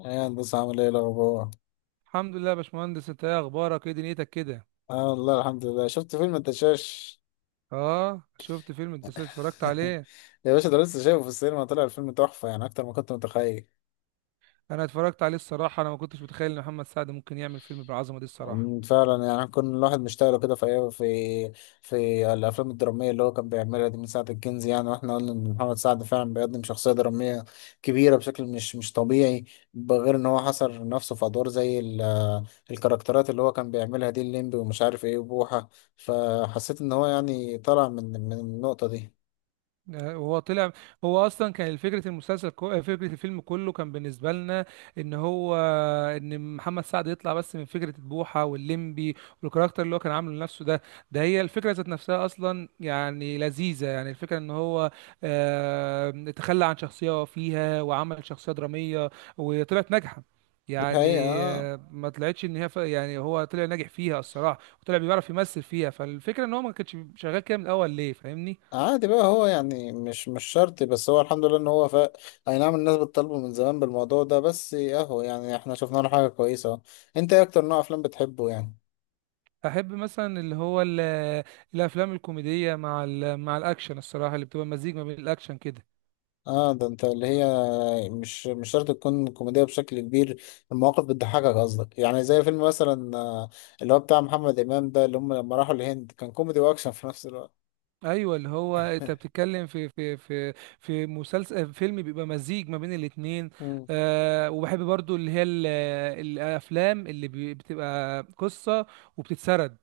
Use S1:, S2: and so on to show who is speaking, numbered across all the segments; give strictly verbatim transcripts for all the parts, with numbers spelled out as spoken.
S1: ايه هندسة؟ عامل ايه الأخبار؟
S2: الحمد لله يا باشمهندس، انت ايه اخبارك؟ ايه دنيتك كده؟
S1: اه، والله الحمد لله، شفت فيلم الدشاش.
S2: اه، شفت فيلم؟ انت اتفرجت عليه؟
S1: يا باشا ده لسه شايفه في السينما، طلع الفيلم تحفة يعني أكتر ما كنت متخيل.
S2: انا اتفرجت عليه الصراحه. انا ما كنتش متخيل ان محمد سعد ممكن يعمل فيلم بالعظمه دي الصراحه.
S1: أمم، فعلا، يعني كل الواحد مشتاق له كده في أيام- في في الأفلام الدرامية اللي هو كان بيعملها دي من ساعة الكنز، يعني واحنا قلنا إن محمد سعد فعلا بيقدم شخصية درامية كبيرة بشكل مش مش طبيعي، بغير إن هو حصر نفسه في أدوار زي ال- الكاركترات اللي هو كان بيعملها دي، الليمبي ومش عارف ايه وبوحة. فحسيت إن هو يعني طلع من من النقطة دي.
S2: هو طلع. هو اصلا كان فكره المسلسل كو... آه، فكره الفيلم كله كان بالنسبه لنا ان هو ان محمد سعد يطلع بس من فكره بوحه واللمبي، والكاركتر اللي هو كان عامله لنفسه ده. ده هي الفكره ذات نفسها اصلا، يعني لذيذه، يعني الفكره ان هو آه... تخلى عن شخصيه هو فيها وعمل شخصيه دراميه وطلعت ناجحه.
S1: دي حقيقة،
S2: يعني
S1: آه.
S2: آه، ما طلعتش ان هي ف... يعني هو طلع ناجح فيها الصراحه، وطلع بيعرف يمثل فيها. فالفكره ان هو ما كانش شغال كده من الاول ليه، فاهمني؟
S1: عادي بقى، هو يعني مش مش شرط، بس هو الحمد لله ان هو ف... اي نعم، الناس بتطالبه من زمان بالموضوع ده، بس اهو يعني احنا شفنا له حاجة كويسة أهو. انت ايه اكتر نوع افلام بتحبه يعني؟
S2: احب مثلا اللي هو ال- الافلام الكوميديه مع ال مع الاكشن الصراحه، اللي بتبقى مزيج ما بين الاكشن كده.
S1: اه، ده انت اللي هي مش مش شرط تكون كوميدية بشكل كبير، المواقف بتضحكك قصدك، يعني زي فيلم مثلا، آه، اللي هو بتاع محمد امام ده، اللي هم لما راحوا الهند، كان كوميدي واكشن في نفس الوقت.
S2: ايوه، اللي هو انت بتتكلم في في في في مسلسل فيلم بيبقى مزيج ما بين الاتنين.
S1: امم
S2: أه وبحب برضو اللي هي ال- الافلام اللي بي- بتبقى قصه وبتتسرد.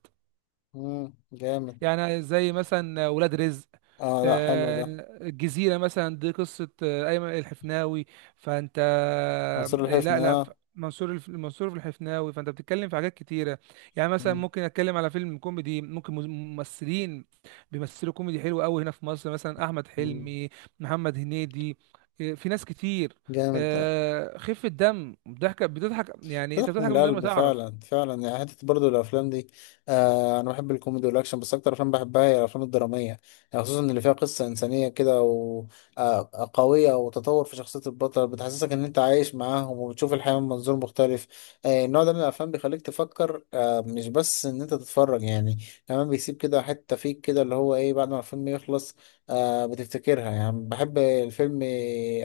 S1: امم جامد.
S2: يعني زي مثلا ولاد رزق.
S1: اه، لا حلو
S2: آه،
S1: ده.
S2: الجزيرة مثلا دي قصة آه، أيمن الحفناوي. فأنت آه،
S1: منصور
S2: لا
S1: الحفني،
S2: لا ف-
S1: اه.
S2: منصور الف- منصور في الحفناوي. فأنت بتتكلم في حاجات كتيرة. يعني مثلا
S1: مم.
S2: ممكن أتكلم على فيلم كوميدي، ممكن مز- ممثلين بيمثلوا كوميدي حلو قوي، هنا في مصر مثلا أحمد
S1: مم.
S2: حلمي، محمد هنيدي. آه، في ناس كتير.
S1: جامد.
S2: آه، خفة دم، ضحكة بتضحك، يعني أنت
S1: بتحكم
S2: بتضحك من غير ما
S1: القلب،
S2: تعرف.
S1: فعلا فعلا، يعني حتة برضو الأفلام دي. آه أنا بحب الكوميدي والأكشن، بس أكتر أفلام بحبها هي الأفلام الدرامية، يعني خصوصا اللي فيها قصة إنسانية كده، و آه آه، قوية، وتطور في شخصية البطل، بتحسسك إن أنت عايش معاهم وبتشوف الحياة من منظور مختلف. آه النوع ده من الأفلام بيخليك تفكر، آه مش بس إن أنت تتفرج يعني، كمان بيسيب كده حتة فيك، كده اللي هو إيه بعد ما الفيلم يخلص. آه بتفتكرها، يعني بحب الفيلم.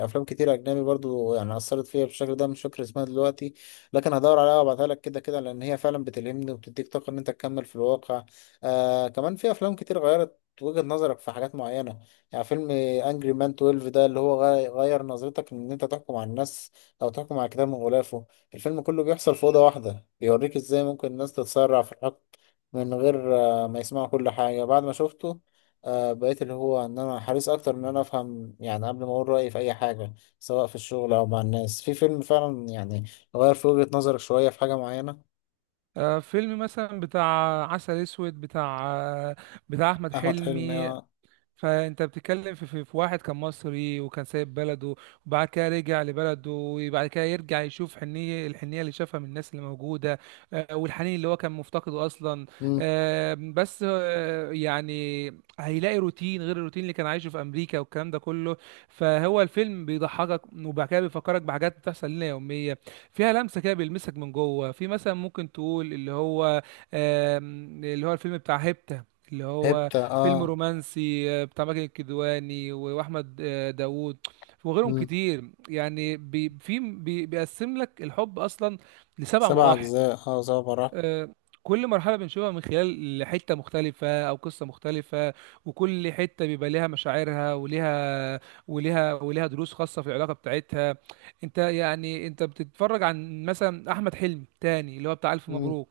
S1: أفلام كتير أجنبي برضو يعني أثرت فيا بالشكل ده، مش فاكر اسمها دلوقتي، لكن هدور عليها وابعتها لك، كده كده لان هي فعلا بتلهمني وبتديك طاقه ان انت تكمل في الواقع. آه كمان في افلام كتير غيرت وجهة نظرك في حاجات معينة. يعني فيلم انجري مان اثنا عشر ده، اللي هو غي- غير نظرتك ان انت تحكم على الناس، او تحكم على كتاب من غلافه. الفيلم كله بيحصل في أوضة واحدة، بيوريك ازاي ممكن الناس تتسرع في الحكم من غير آه، ما يسمعوا كل حاجة. بعد ما شفته آه، بقيت اللي هو ان انا حريص اكتر ان انا افهم، يعني قبل ما اقول رأيي في اي حاجة، سواء في الشغل او مع الناس. في فيلم فعلا يعني غير في وجهة نظرك شوية في حاجة معينة.
S2: آه، فيلم مثلا بتاع عسل اسود، بتاع آه، بتاع احمد
S1: أحمد حلمي،
S2: حلمي.
S1: اه.
S2: فانت بتتكلم في, في, في واحد كان مصري وكان سايب بلده. وبعد كده رجع لبلده، وبعد كده يرجع يشوف حنيه الحنيه اللي شافها من الناس اللي موجوده. آه، والحنين اللي هو كان مفتقده اصلا.
S1: مم.
S2: آه، بس آه، يعني هيلاقي روتين غير الروتين اللي كان عايشه في امريكا والكلام ده كله. فهو الفيلم بيضحكك وبعد كده بيفكرك بحاجات بتحصل لنا يوميه، فيها لمسه كده بيلمسك من جوه. في مثلا ممكن تقول اللي هو آم، اللي هو الفيلم بتاع هيبتا، اللي هو
S1: هبتة،
S2: فيلم
S1: اه.
S2: رومانسي، آه، بتاع ماجد الكدواني و- واحمد آه، داوود وغيرهم
S1: مم.
S2: كتير. يعني بي في بي بيقسم لك الحب اصلا لسبع
S1: سبع
S2: مراحل.
S1: أجزاء، اه زبرة.
S2: آه، كل مرحله بنشوفها من خلال حته مختلفه او قصه مختلفه، وكل حته بيبقى ليها مشاعرها وليها وليها وليها دروس خاصه في العلاقه بتاعتها. انت يعني انت بتتفرج عن مثلا احمد حلمي تاني، اللي هو بتاع الف
S1: مم.
S2: مبروك.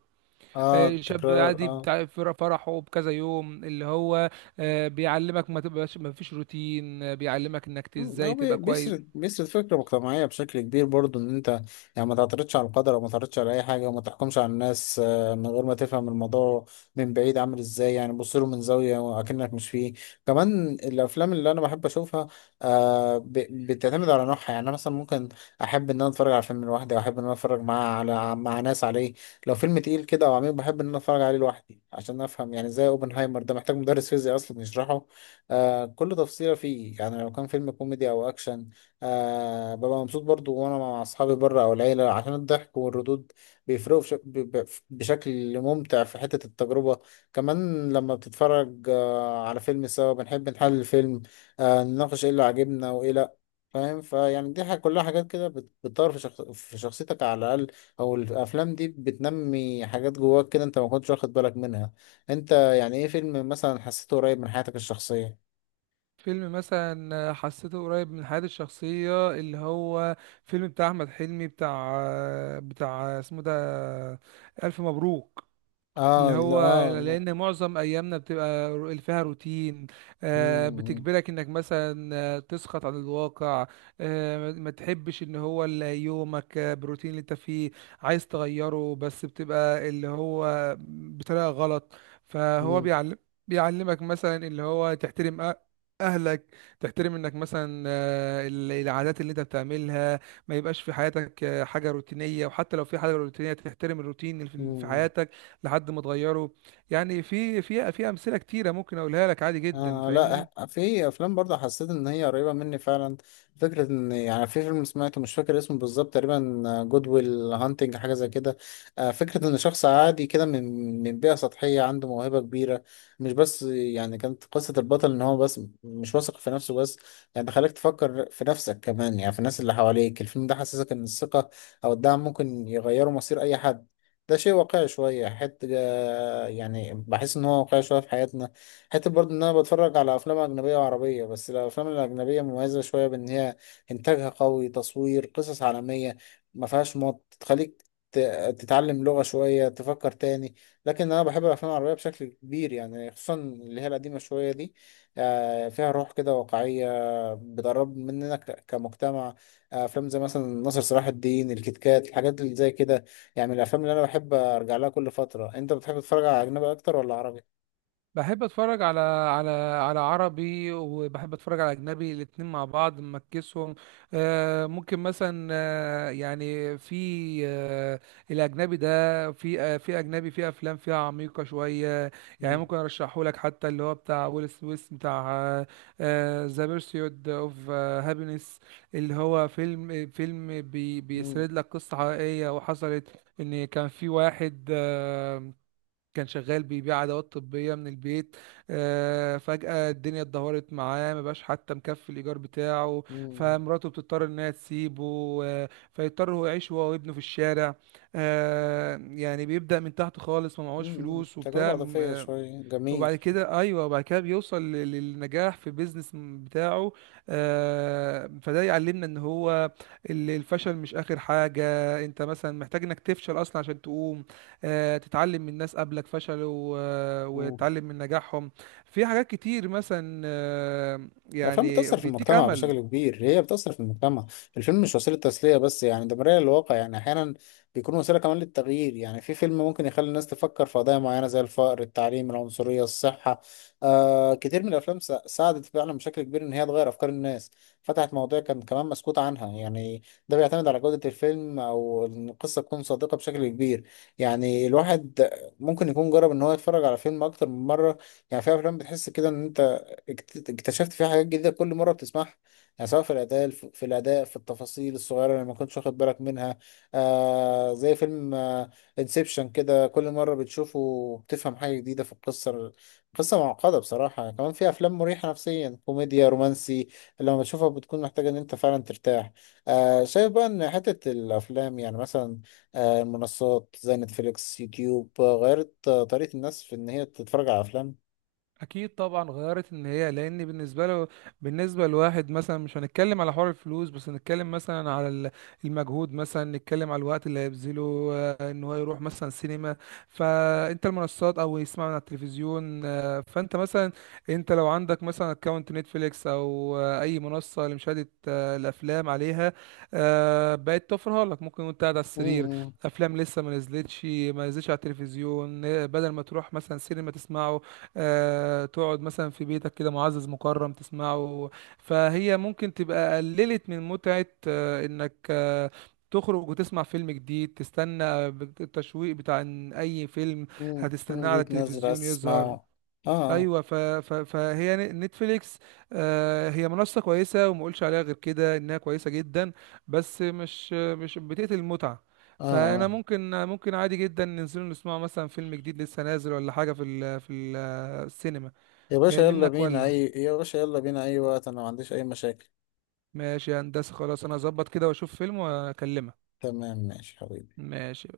S1: اه،
S2: آه، شاب
S1: التكرار،
S2: عادي
S1: اه.
S2: بتاع فر- فرحه بكذا يوم، اللي هو آه، بيعلمك ما تبقاش ما فيش روتين. آه، بيعلمك انك ت-
S1: مم، هو
S2: ازاي
S1: بي-
S2: تبقى كويس.
S1: بيسرد بيسرد فكرة مجتمعية بشكل كبير برضو، ان انت يعني ما تعترضش على القدر، او ما تعترضش على اي حاجة، وما تحكمش على الناس آه، من غير ما تفهم الموضوع، من بعيد عامل ازاي، يعني بص له من زاوية وأكنك مش فيه. كمان الافلام اللي انا بحب اشوفها آه، ب- بتعتمد على نوعها، يعني انا مثلا ممكن احب ان انا اتفرج على فيلم لوحدي، او احب ان انا اتفرج مع على مع ناس عليه. لو فيلم تقيل كده او عميق بحب ان انا اتفرج عليه لوحدي عشان افهم، يعني زي اوبنهايمر ده محتاج مدرس فيزياء اصلا يشرحه. آه كل تفصيلة فيه، يعني. لو كان فيلم كوميدي أو أكشن، آه ببقى مبسوط برضو وأنا مع أصحابي بره أو العيلة عشان الضحك والردود بيفرقوا بش- ب- ب- بشكل ممتع في حتة التجربة. كمان لما بتتفرج آه على فيلم سوا، بنحب نحلل الفيلم، آه نناقش إيه اللي عجبنا وإيه لأ. فاهم؟ فيعني دي حاجة، كلها حاجات كده بت- بتطور في, شخص... في شخصيتك على الأقل، أو الأفلام دي بتنمي حاجات جواك كده أنت ما كنتش واخد بالك منها. أنت يعني إيه فيلم مثلا حسيته قريب من حياتك الشخصية؟
S2: فيلم مثلا آه، حسيته قريب من حياتي الشخصية، اللي هو فيلم بتاع أحمد حلمي، بتاع آه، بتاع اسمه ده ألف مبروك. اللي
S1: اه لا،
S2: هو،
S1: اه لا.
S2: لان معظم ايامنا بتبقى رو- فيها روتين، آه،
S1: مم،
S2: بتجبرك انك مثلا آه، تسقط عن الواقع. آه، ما ما تحبش ان هو ال- يومك آه، بالروتين اللي انت فيه، عايز تغيره بس بتبقى اللي هو بطريقة غلط. فهو
S1: مم،
S2: بيعلم بيعلمك مثلا اللي هو تحترم أ- اهلك. تحترم انك مثلا آه، ال- العادات اللي انت بتعملها، ما يبقاش في حياتك آه، حاجة روتينية، وحتى لو في حاجة روتينية تحترم الروتين اللي في في
S1: مم.
S2: حياتك لحد ما اتغيروا. يعني في في في امثله كتيره ممكن اقولها لك عادي جدا،
S1: آه لا،
S2: فاهمني؟
S1: في افلام برضه حسيت ان هي قريبه مني فعلا. فكره ان، يعني في فيلم سمعته مش فاكر اسمه بالظبط، تقريبا جود ويل هانتنج، حاجه زي كده. آه فكره ان شخص عادي كده من من بيئه سطحيه عنده موهبه كبيره، مش بس. يعني كانت قصه البطل ان هو بس مش واثق في نفسه، بس يعني خليك تفكر في نفسك كمان، يعني في الناس اللي حواليك. الفيلم ده حسسك ان الثقه او الدعم ممكن يغيروا مصير اي حد. ده شيء واقعي شويه، حته آه، يعني بحس ان هو واقعي شويه في حياتنا. حتى برضه ان انا بتفرج على افلام اجنبيه وعربيه، بس الافلام الاجنبيه مميزه شويه بان هي انتاجها قوي، تصوير قصص عالميه، ما فيهاش مط تخليك ت- تتعلم لغه شويه، تفكر تاني. لكن انا بحب الافلام العربيه بشكل كبير، يعني خصوصا اللي هي القديمه شويه دي، آه، فيها روح كده واقعيه، بتقرب مننا ك- كمجتمع. آه، افلام زي مثلا ناصر صلاح الدين، الكتكات، الحاجات اللي زي كده، يعني من الافلام اللي انا بحب ارجع لها كل فتره. انت بتحب تتفرج على اجنبي اكتر ولا عربي؟
S2: بحب اتفرج على على على عربي وبحب اتفرج على اجنبي، الاتنين مع بعض مكسهم. آه، ممكن مثلا آه، يعني في آه، الاجنبي ده في آه، في اجنبي، في افلام فيها عميقة شوية. يعني
S1: مم.
S2: ممكن ارشحه لك، حتى اللي هو بتاع ويل سميث، بتاع ذا بيرسيود اوف هابينس. اللي هو فيلم فيلم بي
S1: مم.
S2: بيسرد لك قصة حقيقية وحصلت. ان كان في واحد كان شغال بيبيع ادوات طبيه من البيت. آه، فجاه الدنيا اتدهورت معاه، ما بقاش حتى مكفي الايجار بتاعه،
S1: مم.
S2: فمراته بتضطر انها تسيبه. آه، فيضطر هو يعيش هو وابنه في الشارع. آه، يعني بيبدا من تحت خالص، ما معهوش
S1: مم.
S2: فلوس
S1: تجربة
S2: وبتاع.
S1: عاطفية
S2: آه،
S1: شوية،
S2: وبعد
S1: جميل.
S2: كده ايوه، وبعد كده بيوصل لل- للنجاح في بيزنس بتاعه. آه، فده يعلمنا ان هو ال- الفشل مش اخر حاجه. انت مثلا محتاج انك تفشل اصلا عشان تقوم، آه، تتعلم من ناس قبلك فشلوا، آه،
S1: مم.
S2: وتتعلم من نجاحهم. في حاجات كتير مثلا، آه،
S1: الأفلام
S2: يعني
S1: بتأثر في
S2: بيديك
S1: المجتمع
S2: امل.
S1: بشكل كبير، هي بتأثر في المجتمع. الفيلم مش وسيلة تسلية بس، يعني ده مراية للواقع، يعني أحيانا بيكون وسيلة كمان للتغيير. يعني في فيلم ممكن يخلي الناس تفكر في قضايا معينة زي الفقر، التعليم، العنصرية، الصحة. آه كتير من الأفلام سا- ساعدت فعلا بشكل كبير إن هي تغير أفكار الناس، فتحت مواضيع كان كمان مسكوت عنها، يعني ده بيعتمد على جودة الفيلم أو إن القصة تكون صادقة بشكل كبير. يعني الواحد ممكن يكون جرب إن هو يتفرج على فيلم أكتر من مرة. يعني في أفلام بتحس كده إن أنت اكت- اكتشفت فيها حاجات جديدة كل مرة بتسمعها، يعني سواء في الأداء، في الأداء في التفاصيل الصغيرة اللي ما كنتش واخد بالك منها. آه زي فيلم انسبشن كده، كل مرة بتشوفه بتفهم حاجة جديدة في القصة. قصة معقدة بصراحة. كمان في أفلام مريحة نفسيا، كوميديا، رومانسي، لما بتشوفها بتكون محتاجة إن أنت فعلا ترتاح. آه شايف بقى إن حتة الأفلام، يعني مثلا آه المنصات زي نتفليكس، يوتيوب، آه، غيرت آه، طريقة الناس في إن هي تتفرج على
S2: اكيد طبعا غيرت ان هي. لان بالنسبه له بالنسبه لواحد مثلا، مش هنتكلم على حوار الفلوس، بس هنتكلم مثلا على ال- المجهود، مثلا نتكلم على الوقت اللي هيبذله آه، ان هو يروح مثلا سينما. فانت المنصات، او يسمع من على التلفزيون. آه، فانت مثلا انت لو عندك مثلا اكونت نتفليكس او آه، اي منصه لمشاهده آه، الافلام عليها، آه، بقت توفرها لك ممكن وانت قاعد على السرير.
S1: أفلام؟
S2: افلام لسه ما نزلتش ما نزلتش على التلفزيون. آه، بدل ما تروح مثلا سينما تسمعه، آه، تقعد مثلا في بيتك كده معزز مكرم تسمعه. فهي ممكن تبقى قللت من متعة آه، انك آه، تخرج وتسمع فيلم جديد، تستنى بت- التشويق بتاع إن اي فيلم
S1: مم،
S2: هتستناه على
S1: جيت نازل عايز
S2: التلفزيون يظهر.
S1: تسمعه. اه اه،
S2: ايوه. ف... ف... فهي ن- نتفليكس، آه هي منصه كويسه، وما اقولش عليها غير كده انها كويسه جدا. بس مش مش بتقتل المتعه.
S1: اه
S2: فانا
S1: اه.
S2: ممكن ممكن عادي جدا ننزل نسمع مثلا فيلم جديد لسه نازل ولا حاجه في ال... في ال- السينما.
S1: يا باشا
S2: جاي
S1: يلا
S2: منك
S1: بينا
S2: ولا؟
S1: اي يا باشا يلا بينا، اي وقت، انا ما عنديش اي مشاكل.
S2: ماشي يا هندسه، خلاص، انا هظبط كده واشوف فيلم واكلمك.
S1: تمام، ماشي حبيبي.
S2: ماشي.